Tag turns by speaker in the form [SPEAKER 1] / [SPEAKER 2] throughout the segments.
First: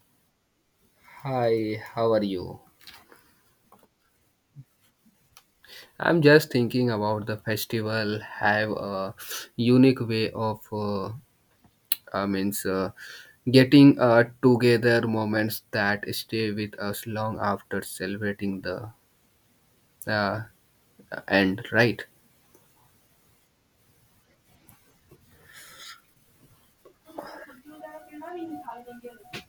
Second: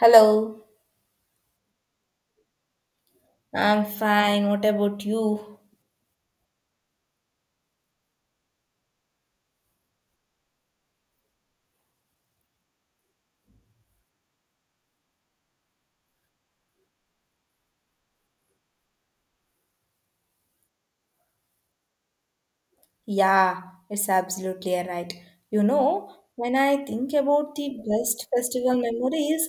[SPEAKER 1] Hello.
[SPEAKER 2] Hi, how are you?
[SPEAKER 1] I'm fine. What about you?
[SPEAKER 2] I'm just thinking about the festival have a unique way of I means getting together moments that stay with us long after celebrating the uh, end, right?
[SPEAKER 1] Yeah, it's absolutely a right. You know, when I think about the best festival memories,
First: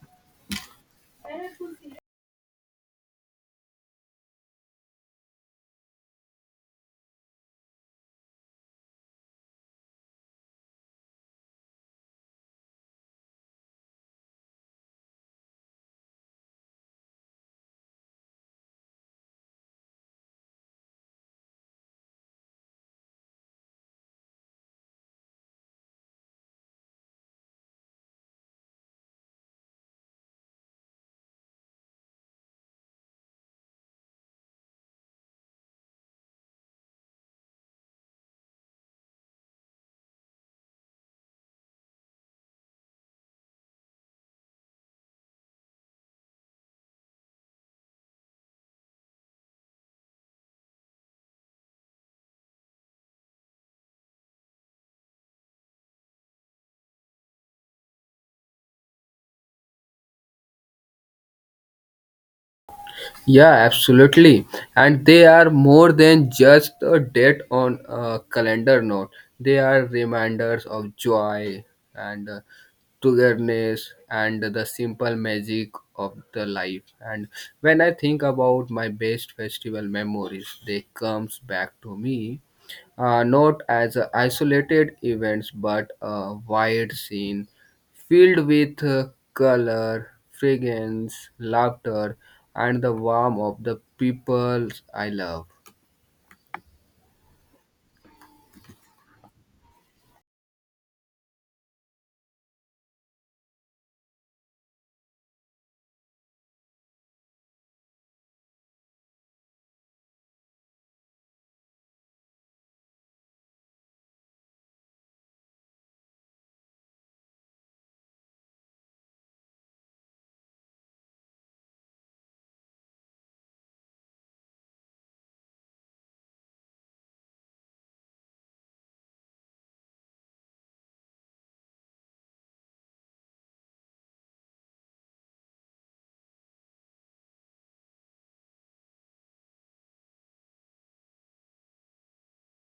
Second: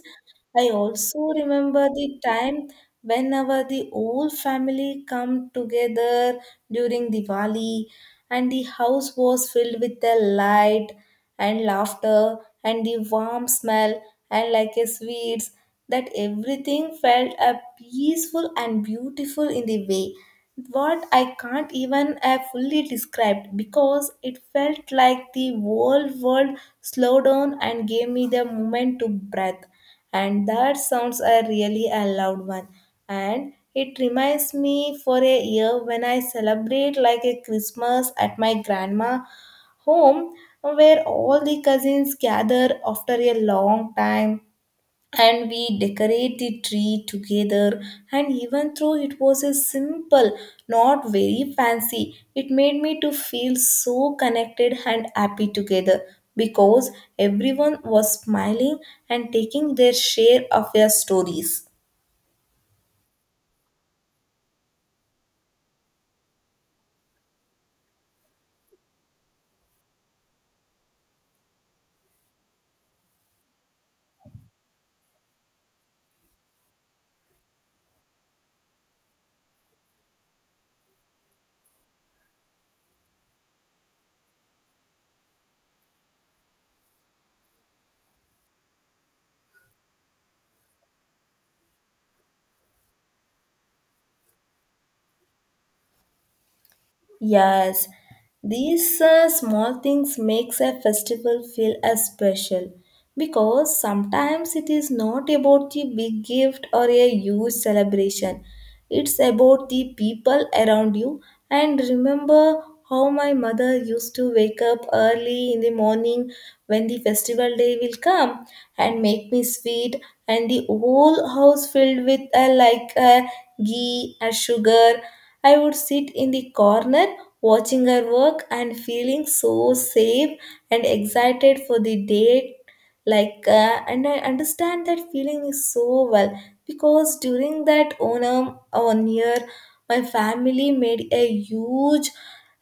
[SPEAKER 1] I also remember the time whenever the whole family come together during Diwali, and the house was filled with the light and laughter and the warm smell and like a sweets, that everything felt peaceful and beautiful in the way what I can't even fully describe, because it felt like the whole world slowed down and gave me the moment to breathe. And that sounds a really a loud one. And it reminds me for a year when I celebrate like a Christmas at my grandma home, where all the cousins gather after a long time and we decorate the tree together, and even though it was a simple, not very fancy, it made me to feel so connected and happy together because everyone was smiling and taking their share of their stories.
[SPEAKER 2] Yeah, absolutely. And they are more than just a date on a calendar note. They are reminders of joy and togetherness and the simple magic of the life, and when I think about my best festival memories they comes back to me not as a isolated events but a wide scene filled with color, fragrance, laughter, and the warmth of the people I love.
[SPEAKER 1] Yes, these small things makes a festival feel as special, because sometimes it is not about the big gift or a huge celebration. It's about the people around you. And remember how my mother used to wake up early in the morning when the festival day will come and make me sweet, and the whole house filled with a like a ghee, a sugar. I would sit in the corner watching her work and feeling so safe and excited for the day, like and I understand that feeling is so well, because during that Onam one year, my family made a huge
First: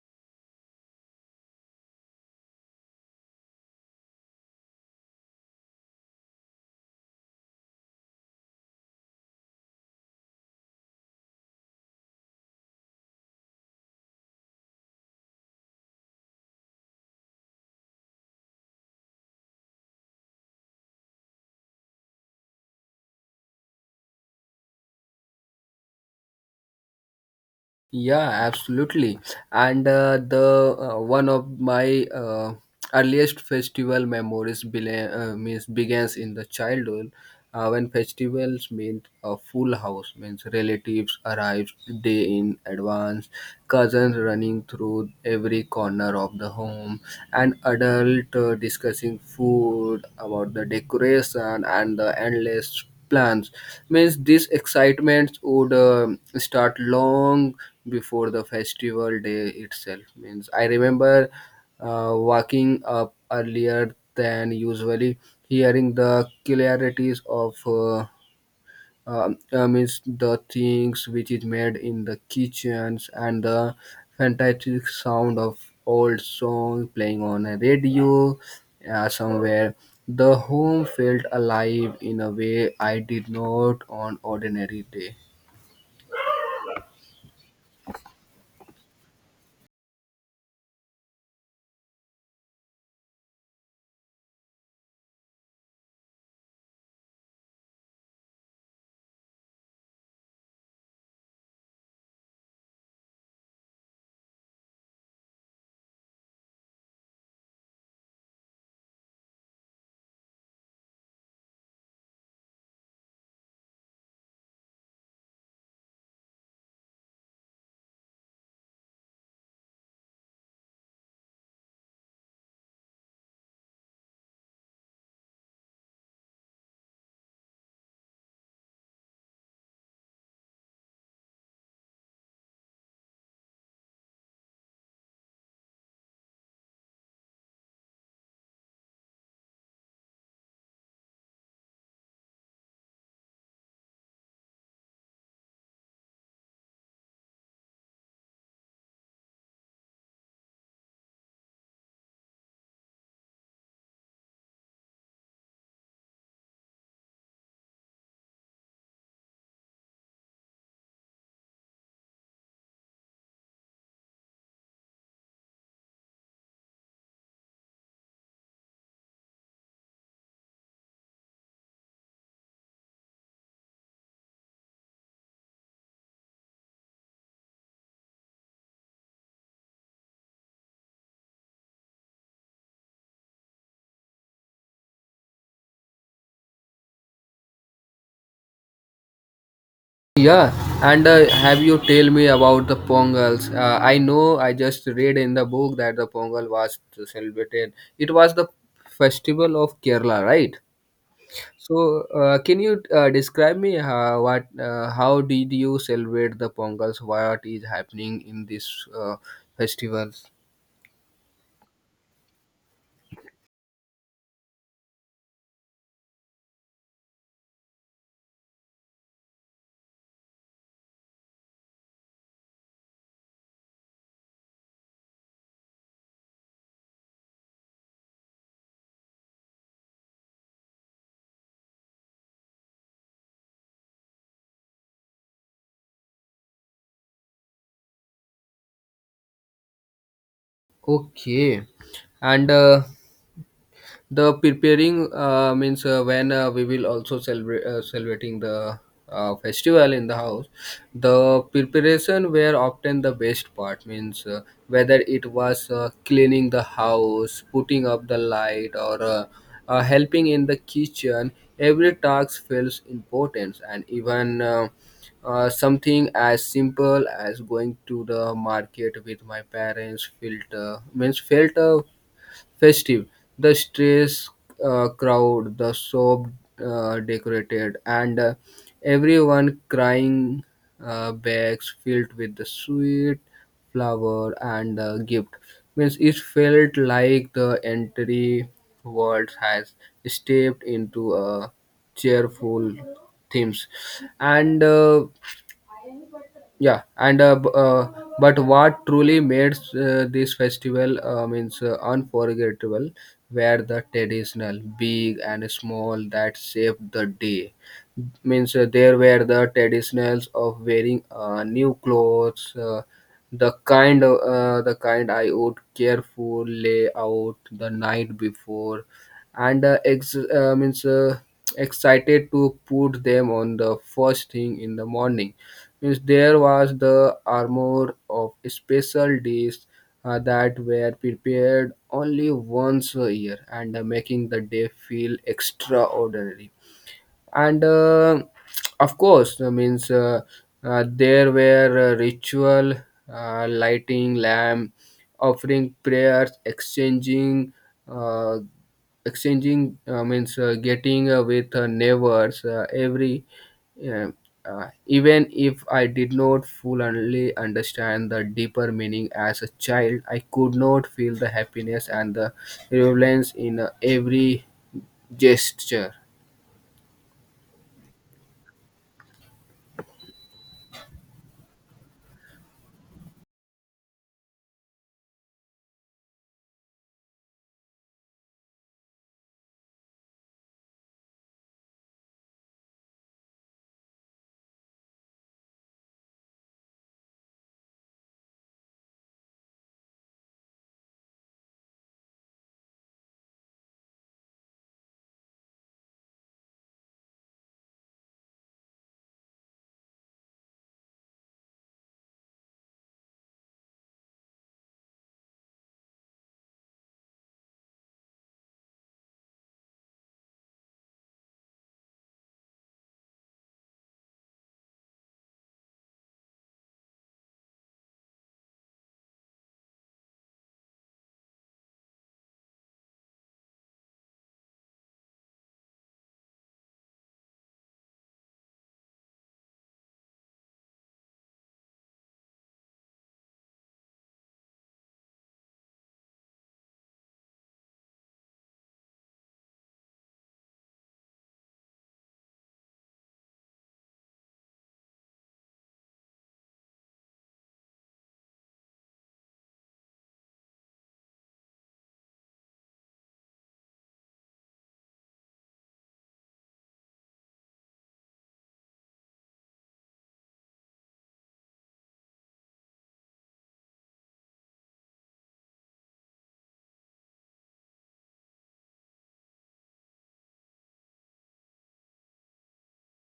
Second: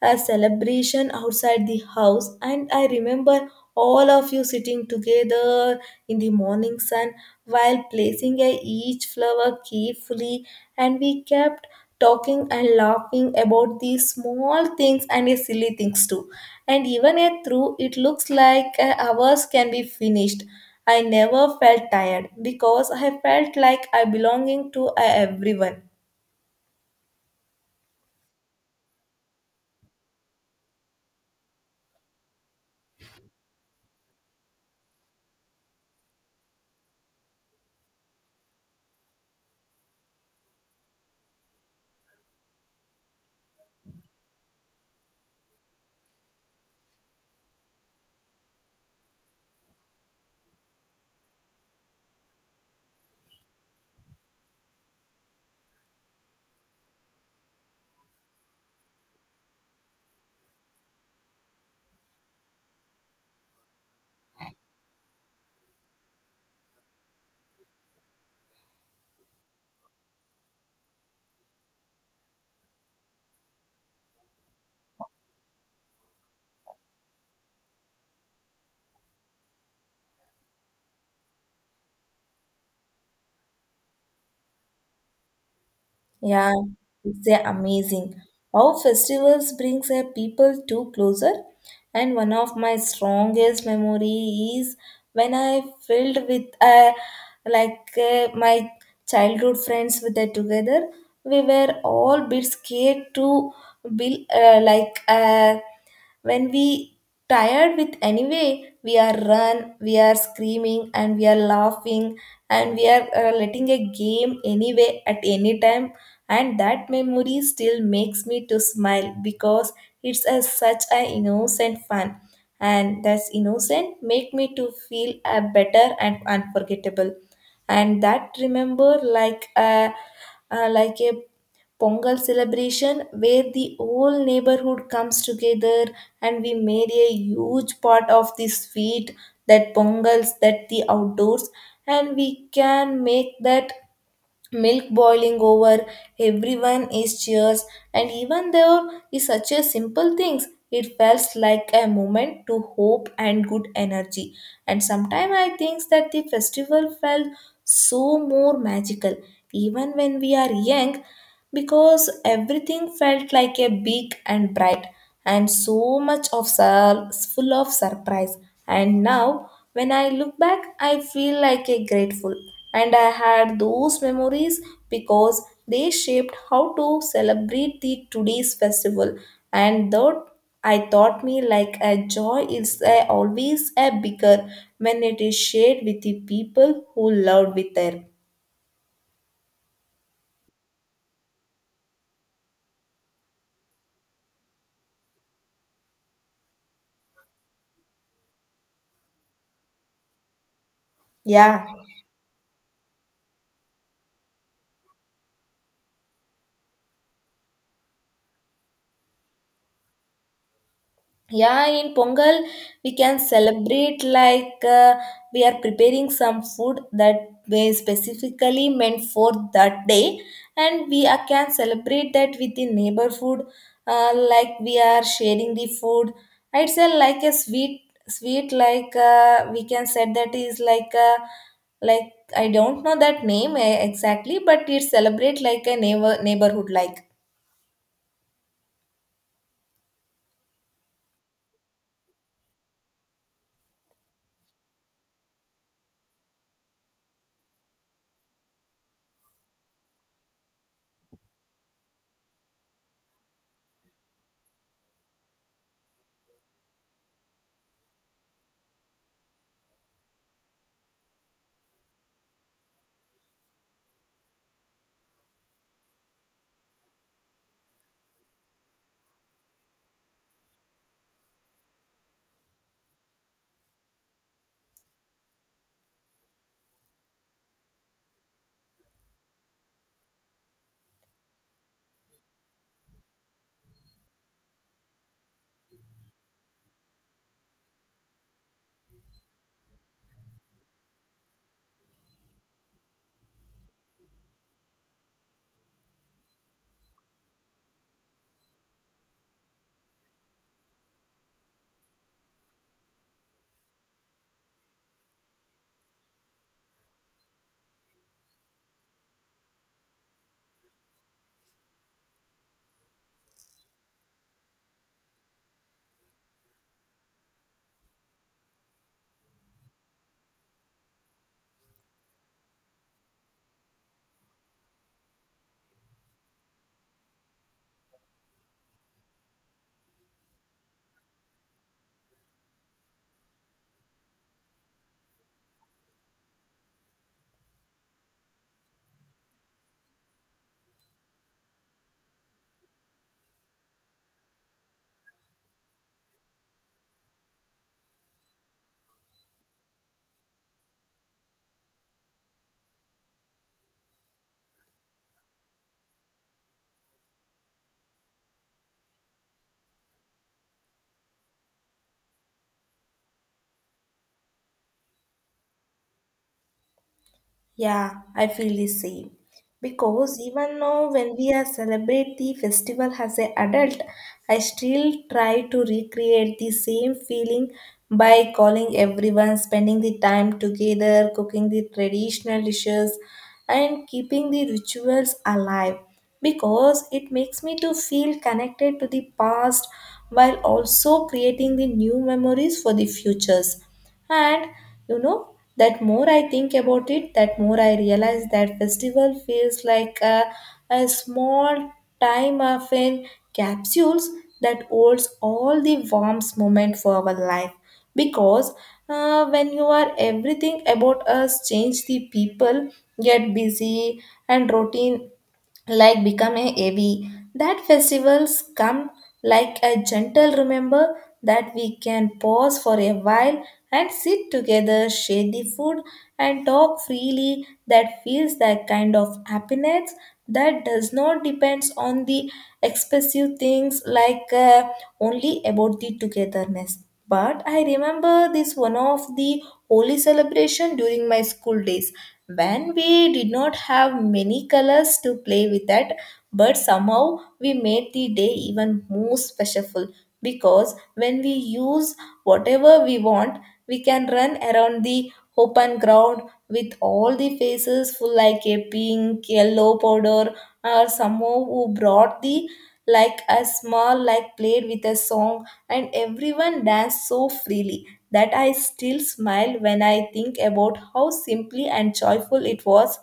[SPEAKER 1] celebration outside the house, and I remember all of you sitting together in the morning sun while placing a each flower carefully, and we kept talking and laughing about these small things and the silly things too. And even a through, it looks like hours can be finished. I never felt tired because I felt like I belonging to everyone.
[SPEAKER 2] Yeah, absolutely. And the One of my earliest festival memories means begins in the childhood when festivals meant a full house, means relatives arrived day in advance, cousins running through every corner of the home, and adult discussing food about the decoration and the endless plans, means this excitement would start long before the festival day itself, means I remember waking up earlier than usually, hearing the clarities of means the things which is made in the kitchens and the fantastic sound of old song playing on a radio somewhere. The home felt alive in a way I did not on ordinary day.
[SPEAKER 1] Yeah, it's a amazing. How festivals brings a people too closer. And one of my strongest memory is when I filled with like my childhood friends with that together. We were all bit scared to be like when we tired with anyway we are run, we are screaming and we are laughing, and we are letting a game anyway at any time, and that memory still makes me to smile because it's a, such an innocent fun, and that's innocent make me to feel a better and unforgettable, and that remember like a Pongal celebration where the whole neighborhood comes together, and we made a huge part of the sweet that Pongals that the outdoors, and we can make that milk boiling over, everyone is cheers, and even though is such a simple things, it felt like a moment to hope and good energy. And sometimes I think that the festival felt so more magical even when we are young, because everything felt like a big and bright and so much of full of surprise. And now when I look back I feel like a grateful, and I had those memories because they shaped how to celebrate the today's festival, and though I taught me like a joy is a, always a bigger when it is shared with the people who loved with her.
[SPEAKER 2] Yeah, and have you tell me about the pongals? I know I just read in the book that the pongal was celebrated, it was the festival of kerala, right?
[SPEAKER 1] Yeah.
[SPEAKER 2] So, can you describe me what how did you celebrate the Pongals? What is happening in this uh, festivals?
[SPEAKER 1] Yeah, in Pongal, we can celebrate like we are preparing some food that is specifically meant for that day, and we can celebrate that with the neighborhood, like we are sharing the food. It's a, like a sweet, sweet like we can say that is like a like I don't know that name exactly, but it celebrate like a neighborhood like
[SPEAKER 2] Okay, and the preparing means when we will also celebrate celebrating the festival in the house, the preparation were often the best part, means whether it was cleaning the house, putting up the light, or helping in the kitchen, every task feels important, and even something as simple as going to the market with my parents felt means felt festive. The streets crowd, the soap decorated, and everyone crying bags filled with the sweet flower and gift. Means it felt like the entire world has stepped into a cheerful themes. And. Yeah and b- But what truly made this festival means unforgettable were the traditional big and small that shaped the day, means there were the traditionals of wearing new clothes, the kind of, the kind I would careful lay out the night before, and ex- means excited to put them on the first thing in the morning, means there was the armor of special days that were prepared only once a year, and making the day feel extraordinary, and of course means there were ritual lighting lamp, offering prayers, exchanging uh, exchanging means getting with neighbors every. uh, even if I did not fully understand the deeper meaning as a child, I could not feel the happiness and the relevance in every gesture.
[SPEAKER 1] Yeah, I feel the same. Because even now, when we are celebrate the festival as an adult, I still try to recreate the same feeling by calling everyone, spending the time together, cooking the traditional dishes, and keeping the rituals alive. Because it makes me to feel connected to the past while also creating the new memories for the futures. And that more I think about it, that more I realize that festival feels like a small time of in capsules that holds all the warmth moment for our life. Because when you are everything about us change, the people get busy, and routine like becoming heavy. That festivals come like a gentle remember that we can pause for a while and sit together, share the food, and talk freely. That feels that kind of happiness that does not depends on the expensive things, like only about the togetherness. But I remember this one of the holy celebration during my school days when we did not have many colors to play with that, but somehow we made the day even more special, because when we use whatever we want. We can run around the open ground with all the faces full like a pink, yellow powder, or someone who brought the like a small like played with a song, and everyone danced so freely that I still smile when I think about how simply and joyful it was.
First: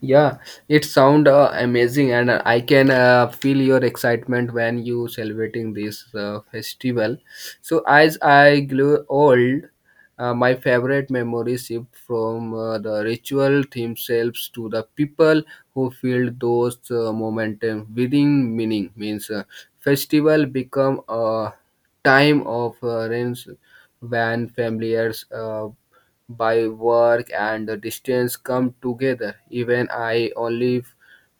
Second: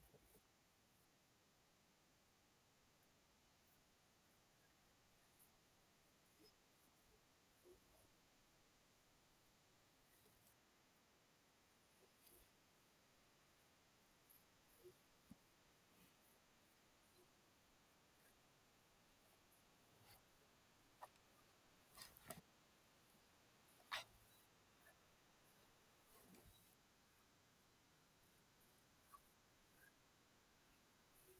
[SPEAKER 2] Yeah, it sound amazing, and I can feel your excitement when you celebrating this festival. So as I grew old, my favorite memories shift from the ritual themselves to the people who filled those momentum within meaning. Means festival become a time of rents when familiars. By work and the distance come together. Even I only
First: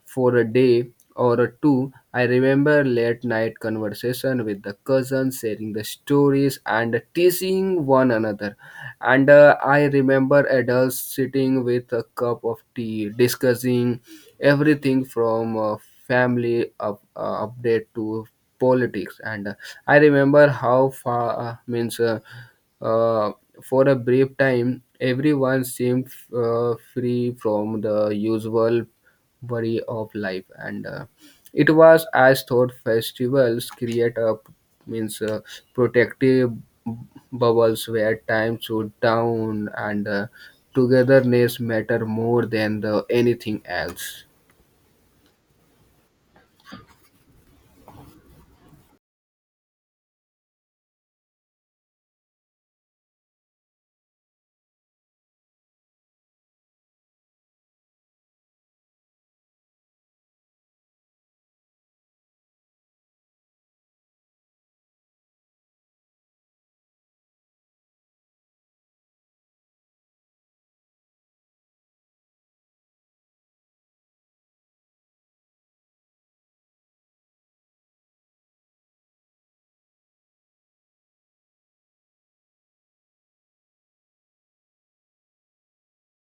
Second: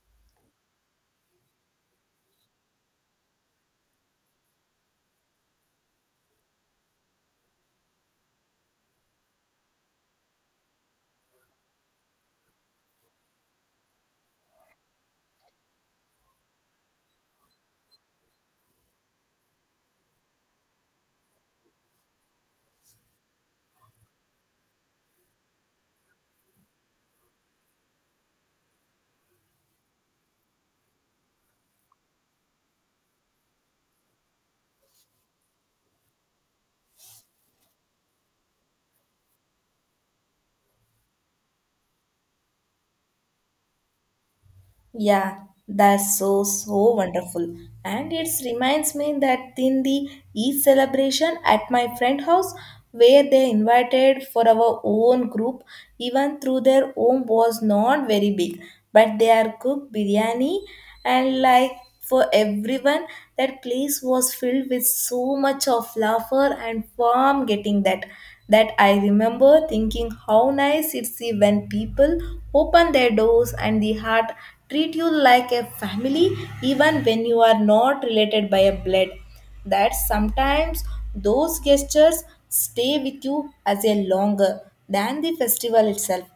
[SPEAKER 2] for a day or a two, I remember late night conversation with the cousins, sharing the stories and teasing one another. And I remember adults sitting with a cup of tea, discussing everything from family up, update to politics. And I remember how far means. Uh, for a brief time, everyone seemed free from the usual worry of life, and it was as though festivals create a, means protective bubbles where time should down and togetherness matter more than the anything else.
[SPEAKER 1] Yeah, that's so so wonderful. And it reminds me that in the Eid celebration at my friend house where they invited for our own group, even through their own was not very big, but they are cooked biryani and like for everyone, that place was filled with so much of laughter and warm getting that I remember thinking how nice it's when people open their doors and the heart, treat you like a family even when you are not related by a blood, that sometimes those gestures stay with you as a longer than the festival itself,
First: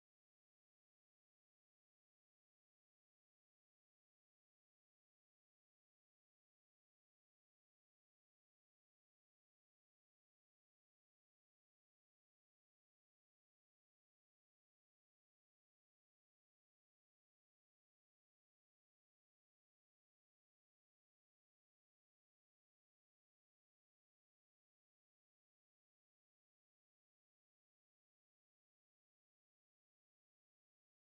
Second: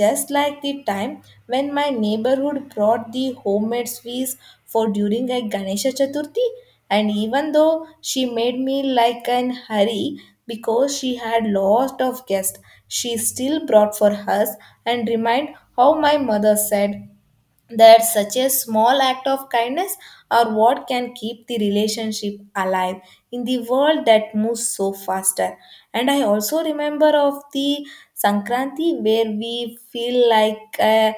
[SPEAKER 1] just like the time when my neighborhood brought the homemade sweets for during a Ganesha Chaturthi, and even though she made me like an hurry because she had lots of guests, she still brought for us, and remind how my mother said that such a small act of kindness are what can keep the relationship alive in the world that moves so faster. And I also remember of the Sankranti, where we feel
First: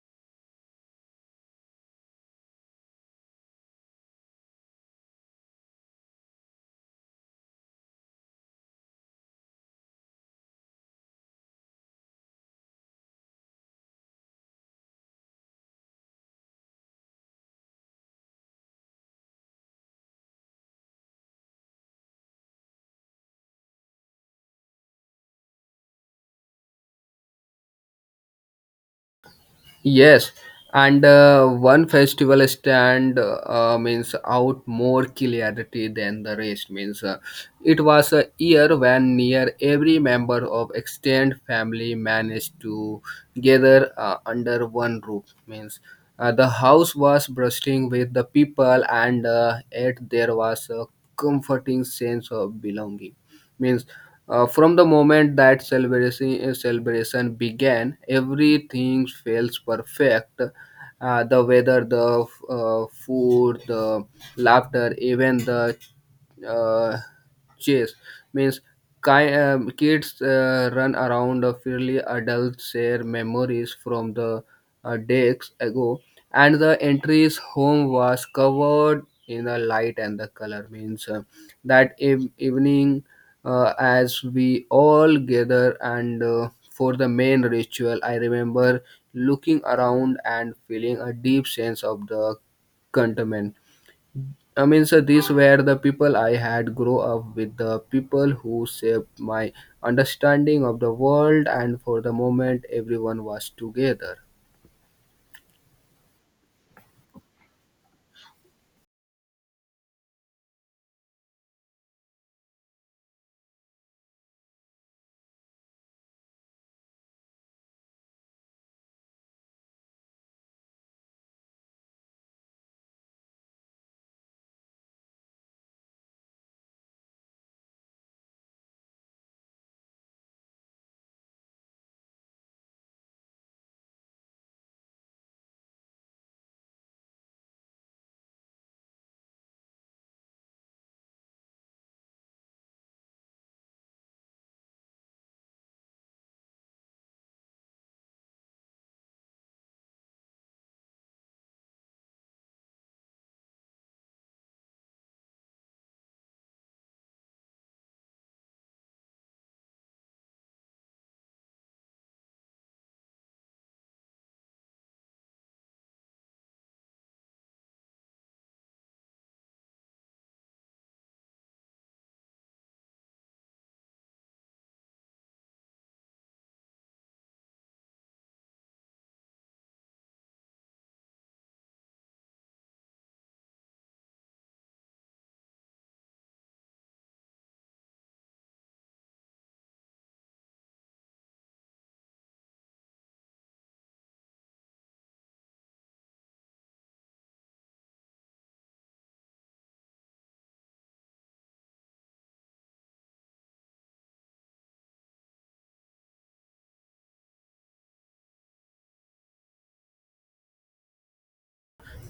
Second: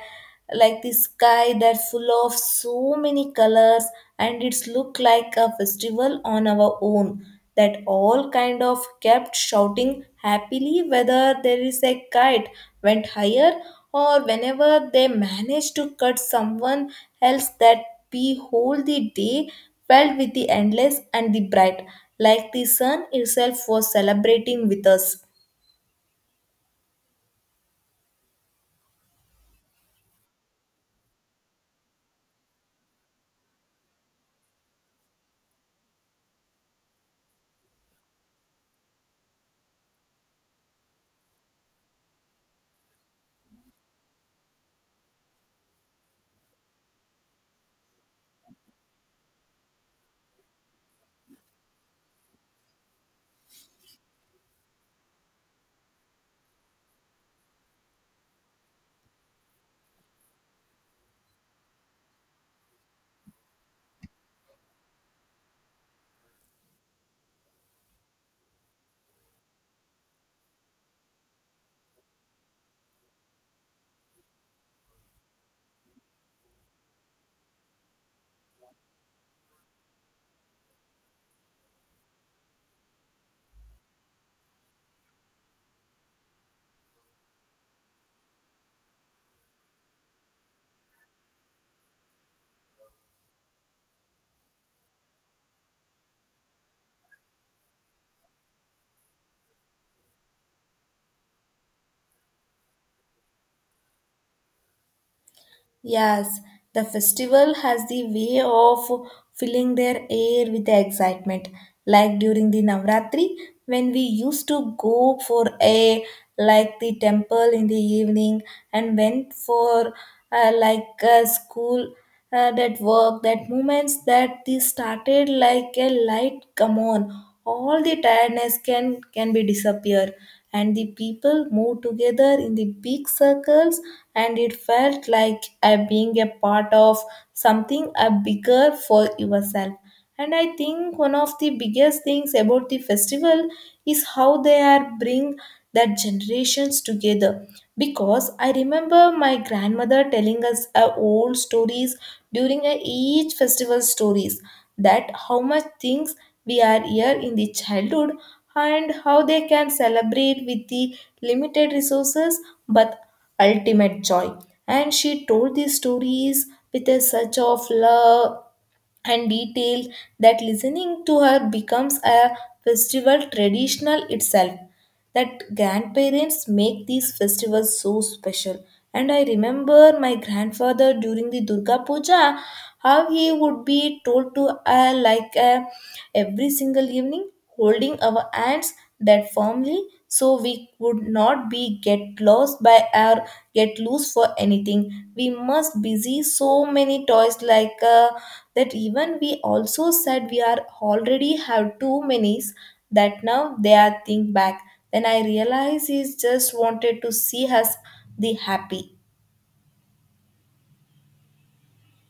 [SPEAKER 1] like the sky that full of so many colors, and it's look like a festival on our own, that all kind of kept shouting happily whether there is a kite went higher, or whenever they manage to cut someone else, that behold the day felt with the endless and the bright, like the sun itself was celebrating with us.
[SPEAKER 2] Yes, and one festival stand means out more clarity than the rest. Means it was a year when near every member of extended family managed to gather under one roof. Means the house was bursting with the people, and yet there was a comforting sense of belonging, means from the moment that celebration began everything feels perfect, the weather, the food, the laughter, even the uh, chase, means kids run around freely, adults share memories from the days ago, and the entry's home was covered in the light and the color. Means evening, as we all gather and for the main ritual, I remember looking around and feeling a deep sense of the contentment. I mean, so these were the people I had grow up with, the people who shaped my understanding of the world, and for the moment, everyone was together.
[SPEAKER 1] Yes, the festival has the way of filling their air with the excitement, like during the Navratri, when we used to go for a like the temple in the evening, and went for like a school that work, that moments that they started like a light come on, all the tiredness can be disappear, and the people moved together in the big circles, and it felt like being a part of something bigger for yourself. And I think one of the biggest things about the festival is how they are bring that generations together, because I remember my grandmother telling us old stories during a each festival, stories that how much things we are here in the childhood and how they can celebrate with the limited resources but ultimate joy. And she told these stories with a such of love and detail that listening to her becomes a festival traditional itself, that grandparents make these festivals so special. And I remember my grandfather during the Durga Puja, how he would be told to like every single evening, holding our hands that firmly, so we would not be get lost by our get loose for anything. We must busy so many toys like that. Even we also said we are already have too many, that now they are think back, then I realized he just wanted to see us the happy.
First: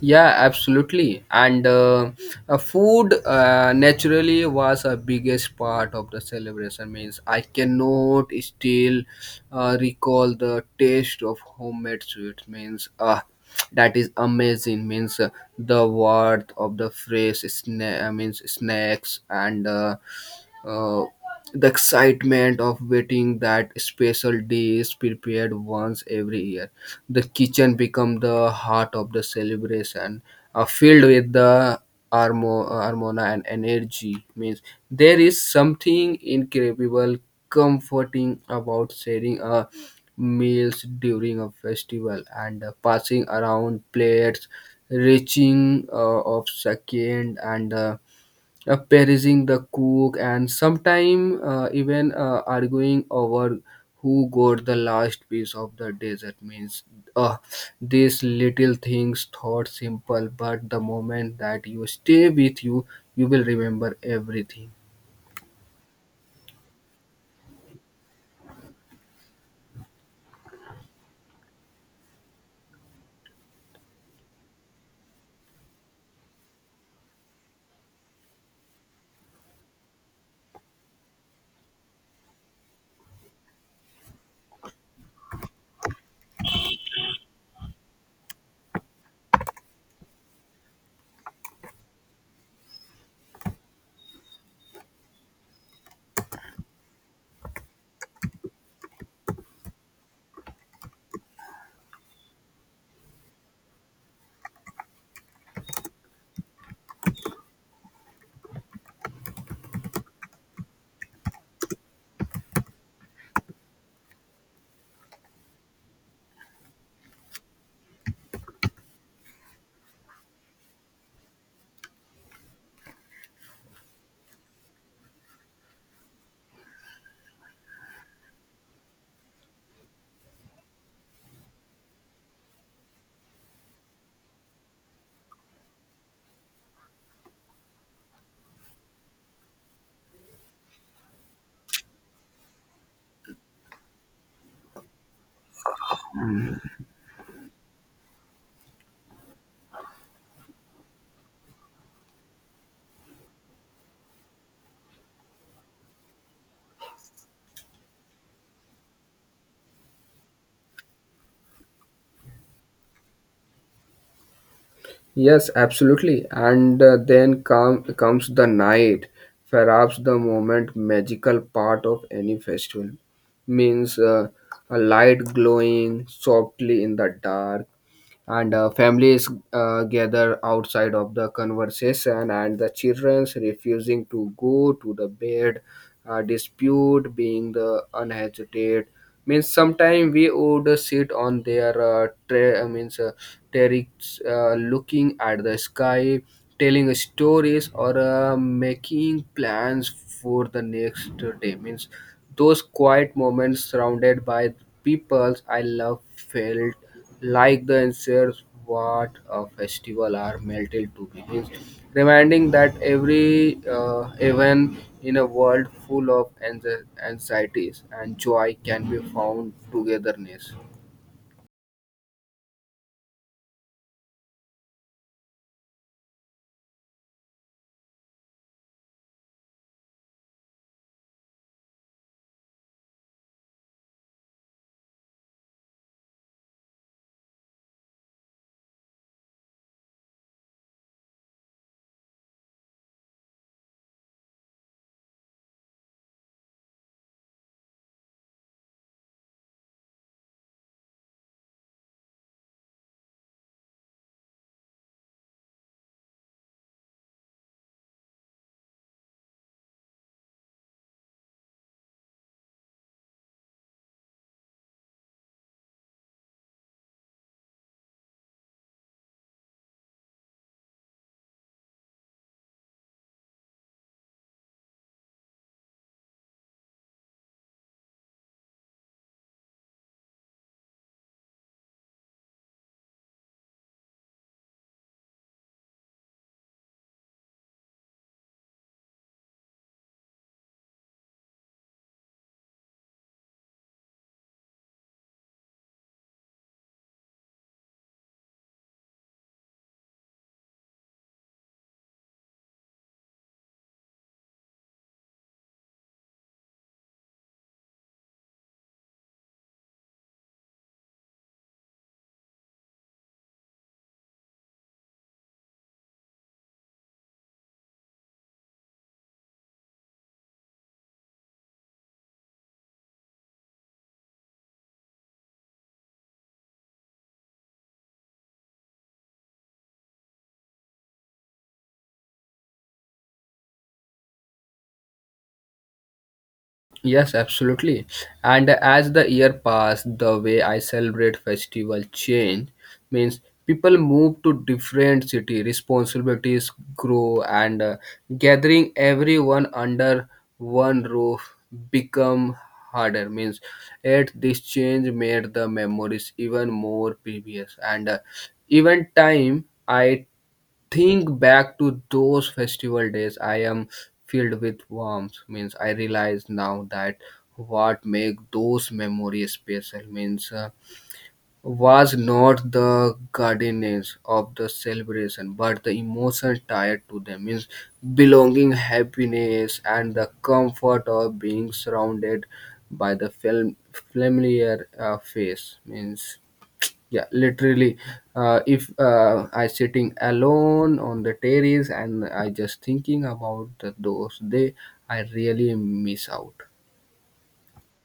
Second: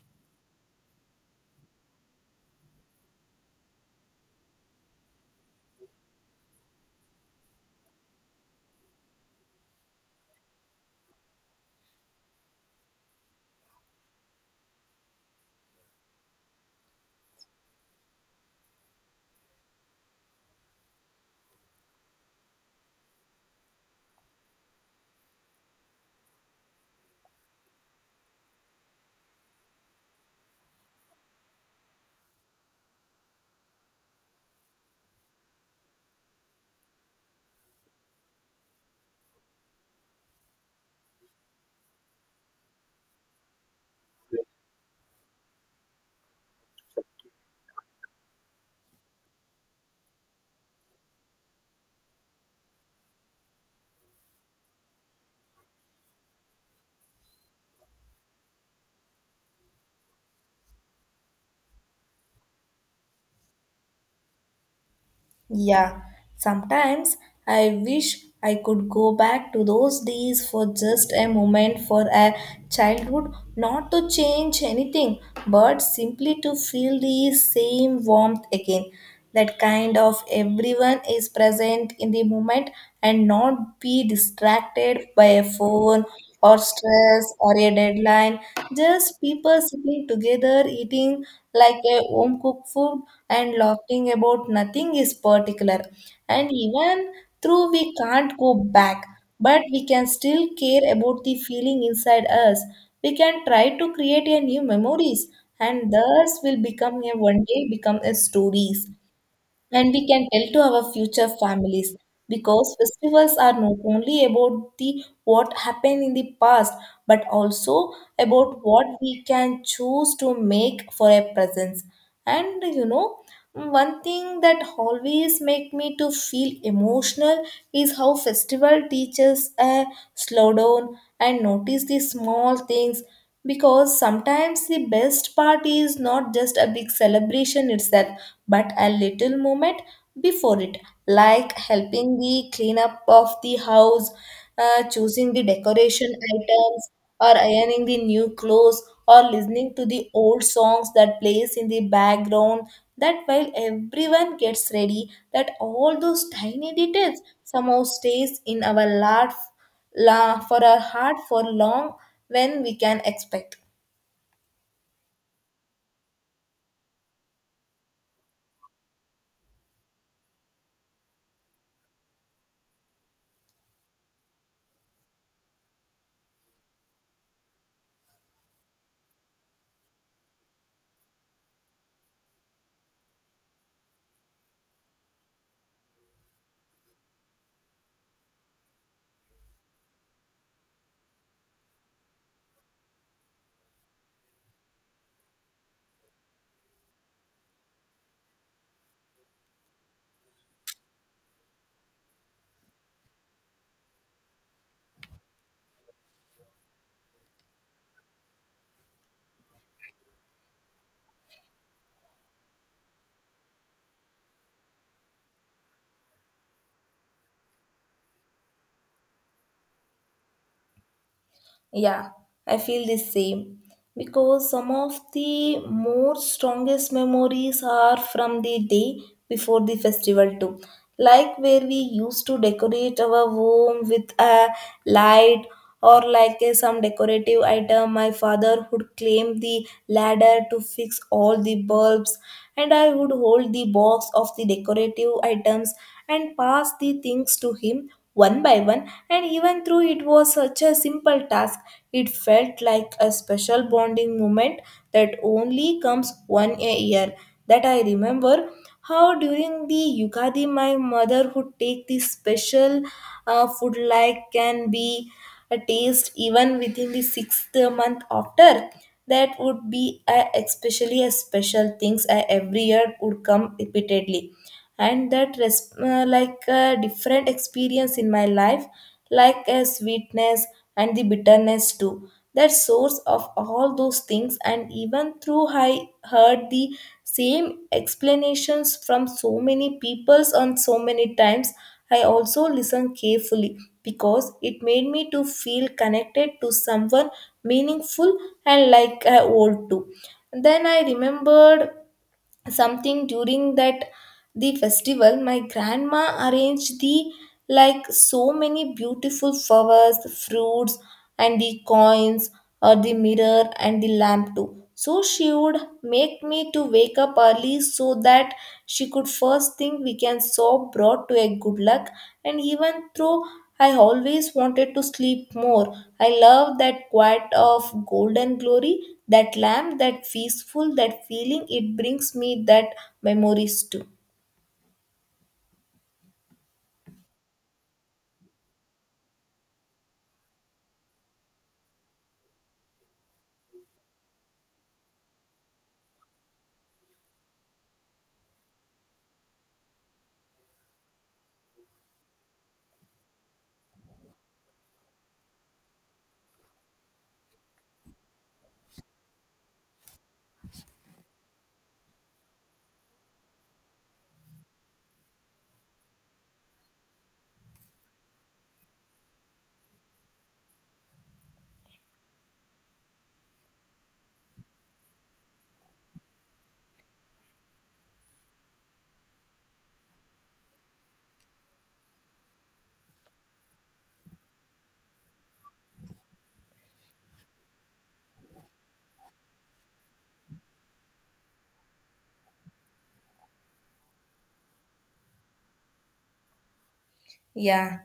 [SPEAKER 2] Yeah, absolutely. And food naturally was a biggest part of the celebration. Means I cannot still recall the taste of homemade sweets. Means ah, that is amazing. Means the worth of the fresh sna- means snacks and uh, the excitement of waiting that special day is prepared once every year. The kitchen becomes the heart of the celebration, filled with the armona and energy. Means there is something incredible, comforting about sharing a meals during a festival and passing around plates, reaching of second and praising the cook, and sometimes even arguing over who got the last piece of the dessert. Means uh, these little things, thought simple, but the moment that you stay with you, you will remember everything.
[SPEAKER 1] Yeah, sometimes I wish I could go back to those days for just a moment for a childhood, not to change anything, but simply to feel the same warmth again. That kind of everyone is present in the moment and not be distracted by a phone or stress or a deadline. Just people sitting together eating like a home cooked food and laughing about nothing is particular. And even though we can't go back, but we can still care about the feeling inside us. We can try to create a new memories and thus will become a one day become a stories and we can tell to our future families because festivals are not only about the what happened in the past but also about what we can choose to make for a presence. And one thing that always make me to feel emotional is how festival teaches a slow down and notice the small things, because sometimes the best part is not just a big celebration itself but a little moment before it, like helping the cleanup of the house, choosing the decoration items, or ironing the new clothes, or listening to the old songs that plays in the background that while everyone gets ready, that all those tiny details somehow stays in our life, la, for our heart for long when we can expect.
[SPEAKER 2] Yes, absolutely. And comes the night, perhaps the moment magical part of any festival. Means a light glowing softly in the dark, and families gather outside of the conversation, and the children's refusing to go to the bed dispute being the unhesitated, means sometimes we would sit on their tra- means terrace looking at the sky, telling stories or making plans for the next day, means those quiet moments surrounded by people I love felt like the ensures what a festival are melted to begins, reminding that every event in a world full of anxieties and joy can be found togetherness.
[SPEAKER 1] Yeah, I feel the same because some of the more strongest memories are from the day before the festival too. Like where we used to decorate our home with a light or like a, some decorative item. My father would climb the ladder to fix all the bulbs, and I would hold the box of the decorative items and pass the things to him one by one, and even though it was such a simple task, it felt like a special bonding moment that only comes one a year. That I remember how during the Yugadi, my mother would take this special food like can be a taste even within the sixth month after, that would be a, especially a special things every year would come repeatedly, and like a different experience in my life, like a sweetness and the bitterness too, that source of all those things. And even through I heard the same explanations from so many peoples on so many times, I also listened carefully because it made me to feel connected to someone meaningful and like I old too. Then I remembered something during that, the festival my grandma arranged the, like so many beautiful flowers, fruits and the coins or the mirror and the lamp too. So she would make me to wake up early so that she could first thing we can so brought to a good luck. And even though I always wanted to sleep more, I love that quiet of golden glory, that lamp, that peaceful, that feeling, it brings me that memories too.
[SPEAKER 2] Yes, absolutely. And as the year passed, the way I celebrate festival change, means people move to different city, responsibilities grow, and gathering everyone under one roof become harder. Means, yet this change made the memories even more previous, and even time I think back to those festival days I am filled with warmth, means I realize now that what make those memories special, means was not the guardians of the celebration but the emotion tied to them, means belonging, happiness, and the comfort of being surrounded by the film familiar face, means yeah literally if I sitting alone on the terrace and I just thinking about the, those day, I really miss out.
[SPEAKER 1] Yeah,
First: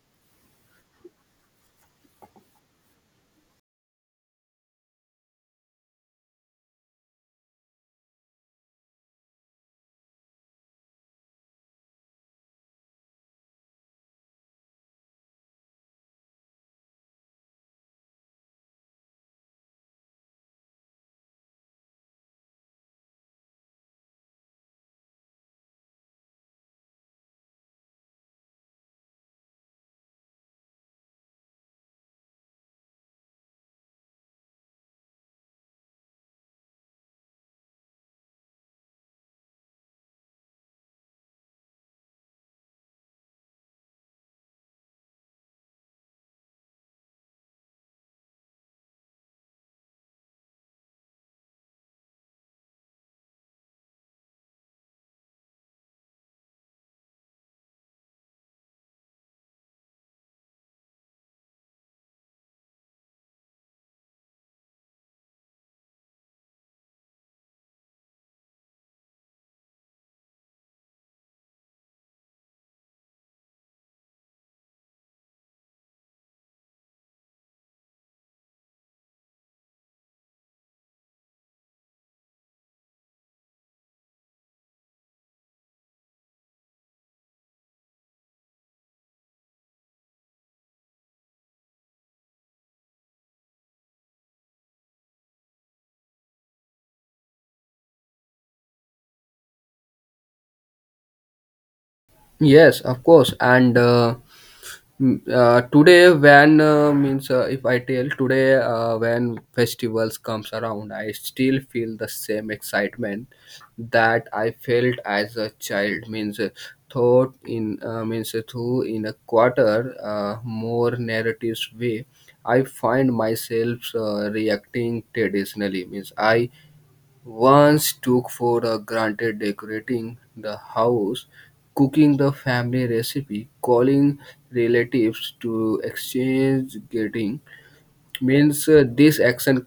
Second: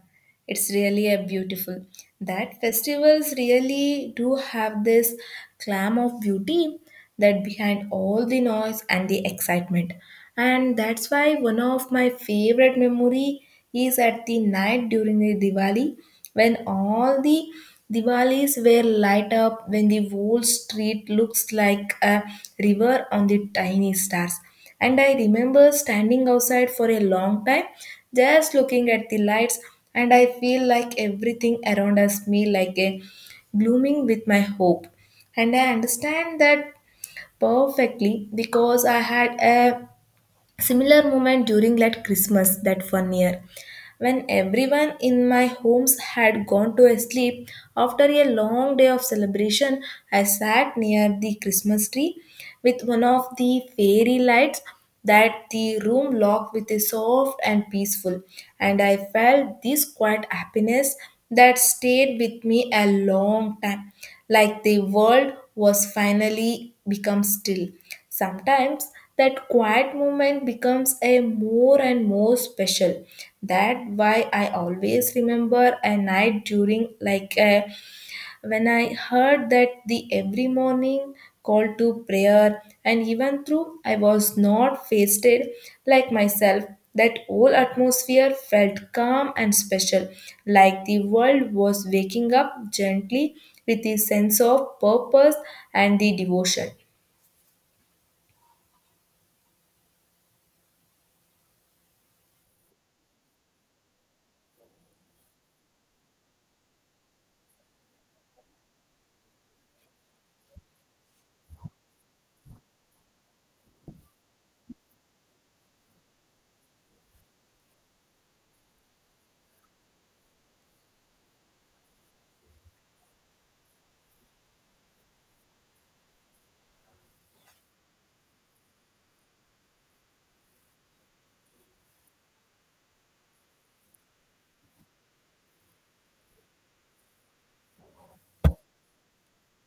[SPEAKER 1] it's really a beautiful. That festivals really do have this glam of beauty that behind all the noise and the excitement. And that's why one of my favorite memory is at the night during the Diwali, when all the Diwalis were light up, when the whole street looks like a river on the tiny stars. And I remember standing outside for a long time, just looking at the lights, and I feel like everything around us me like a blooming with my hope. And I understand that perfectly because I had a similar moment during that Christmas that one year, when everyone in my homes had gone to sleep after a long day of celebration, I sat near the Christmas tree with one of the fairy lights, that the room locked with a soft and peaceful, and I felt this quiet happiness that stayed with me a long time, like the world was finally become still. Sometimes that quiet moment becomes a more and more special. That why I always remember a night during like a, when I heard that the every morning call to prayer, and even through I was not fasted like myself, that whole atmosphere felt calm and special, like the world was waking up gently with a sense of purpose and the devotion.
[SPEAKER 2] Yes, of course. And today when means if I tell today when festivals comes around I still feel the same excitement that I felt as a child, means thought in means through in a quarter more narratives way, I find myself reacting traditionally, means I once took for a granted decorating the house, cooking the family recipe, calling relatives to exchange greetings. Means this action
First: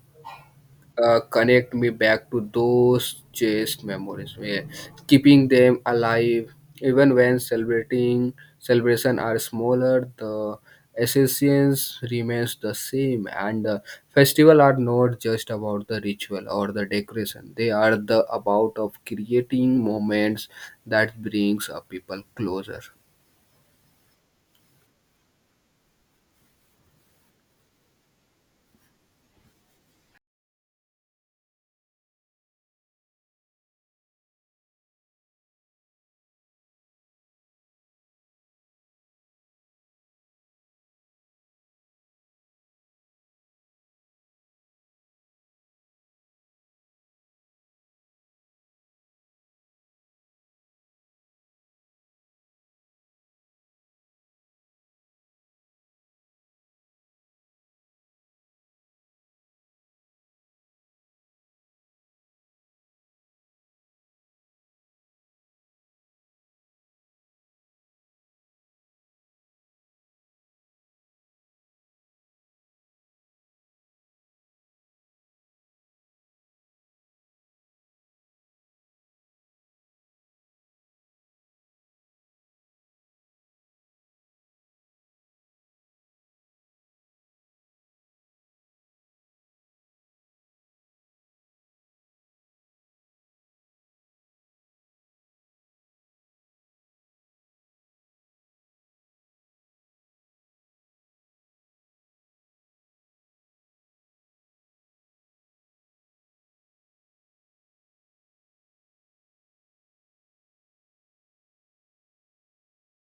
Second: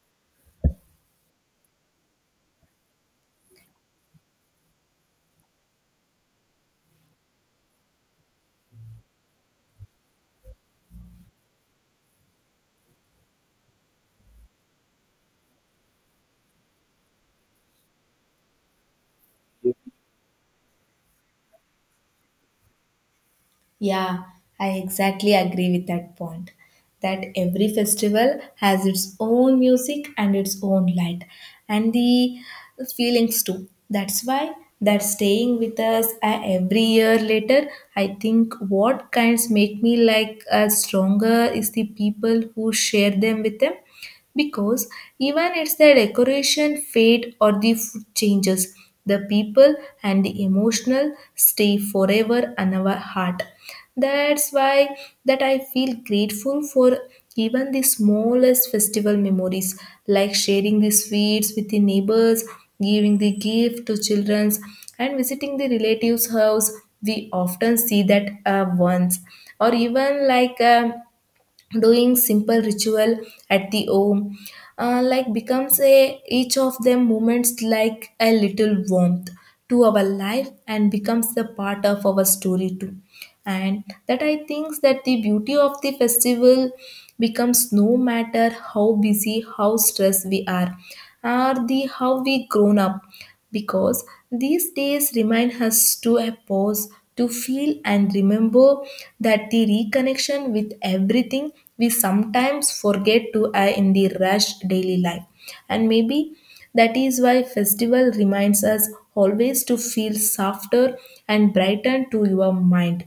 [SPEAKER 2] connect me back to those chase memories, yeah. Keeping them alive even when celebrating celebration are smaller. The essence remains the same, and the festival are not just about the ritual or the decoration. They are the about of creating moments that brings a people closer.
[SPEAKER 1] Yeah, I exactly agree with that point. That every festival has its own music and its own light and the feelings too. That's why that staying with us every year later. I think what kinds make me like stronger is the people who share them with them, because even it's the decoration fade or the food changes, the people and the emotional stay forever in our heart. That's why that I feel grateful for even the smallest festival memories, like sharing the sweets with the neighbors, giving the gift to children, and visiting the relatives house we often see that once, or even like doing simple ritual at the home, like becomes a each of them moments like a little warmth to our life, and becomes the part of our story too. And that I think that the beauty of the festival becomes, no matter how busy, how stressed we are, or the how we grown up, because these days remind us to a pause, to feel and remember, that the reconnection with everything we sometimes forget to in the rush daily life. And maybe that is why festival reminds us always to feel softer and brighten to your mind.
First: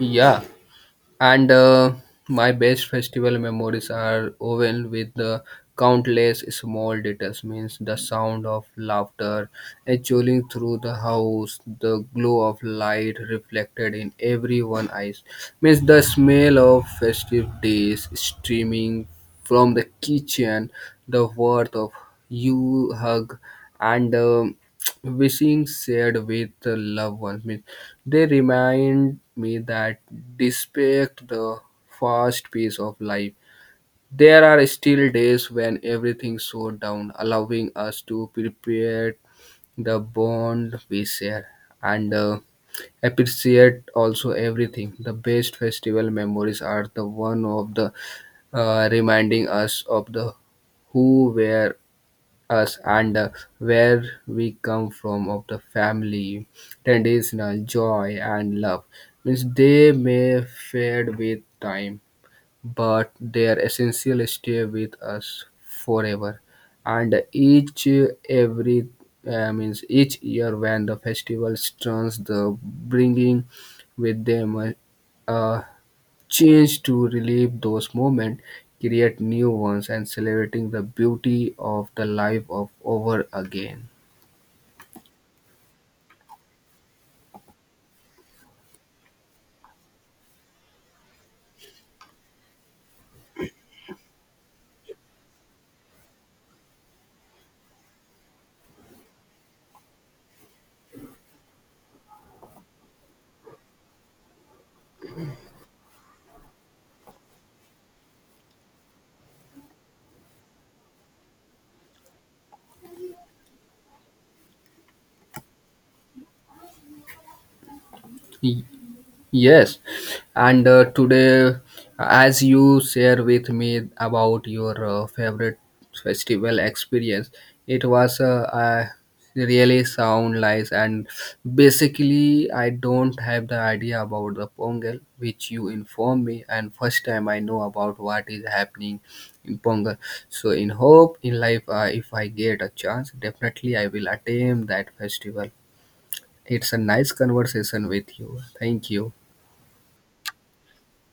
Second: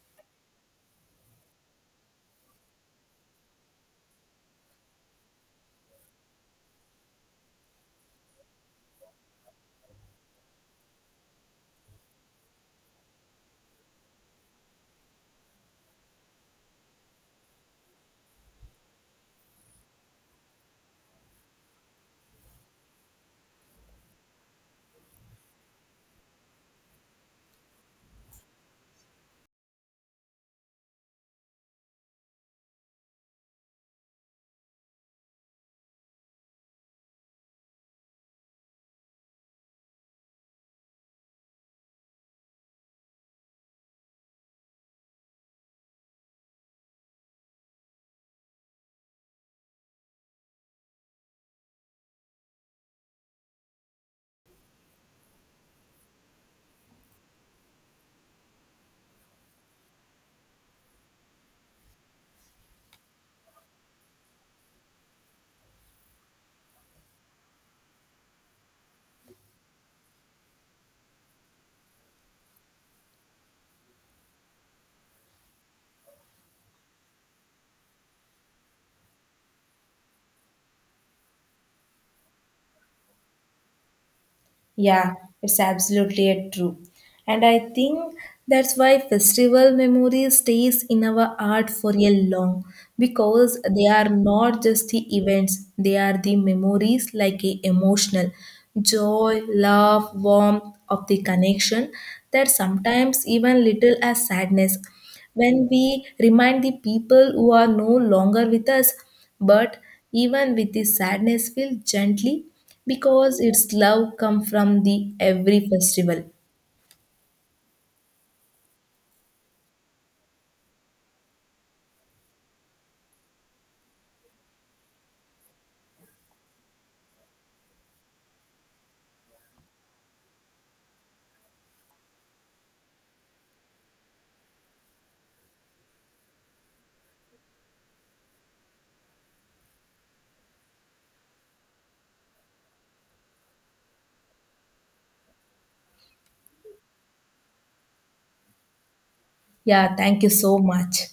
[SPEAKER 2] Yeah. And my best festival memories are woven with the countless small details, means the sound of laughter echoing through the house, the glow of light reflected in everyone's eyes, means the smell of festive days streaming from the kitchen, the worth of you hug, and wishing shared with the loved ones. Means they remind me that despite the fast pace of life, there are still days when everything slows down, allowing us to prepare the bond we share and appreciate also everything. The best festival memories are the one of the reminding us of the who were us, and where we come from, of the family traditional joy and love, means they may fade with time but their essential stay with us forever, and each every means each year when the festival turns the bringing with them a change to relive those moments, create new ones, and celebrating the beauty of the life of over again.
[SPEAKER 1] Yeah, it's absolutely a true. And I think that's why festival memory stays in our heart for a long, because they are not just the events, they are the memories like a emotional, joy, love, warmth of the connection, that sometimes even little as sadness when we remind the people who are no longer with us, but even with the sadness, feel gently because its love comes from the every festival.
[SPEAKER 2] Yes, and today, as you share with me about your favorite festival experience, it was really sound nice. And basically, I don't have the idea about the Pongal, which you inform me, and first time I know about what is happening in Pongal. So, in hope in life, if I get a chance, definitely I will attain that festival. It's a nice conversation with you. Thank you.
[SPEAKER 1] Yeah, thank you so much.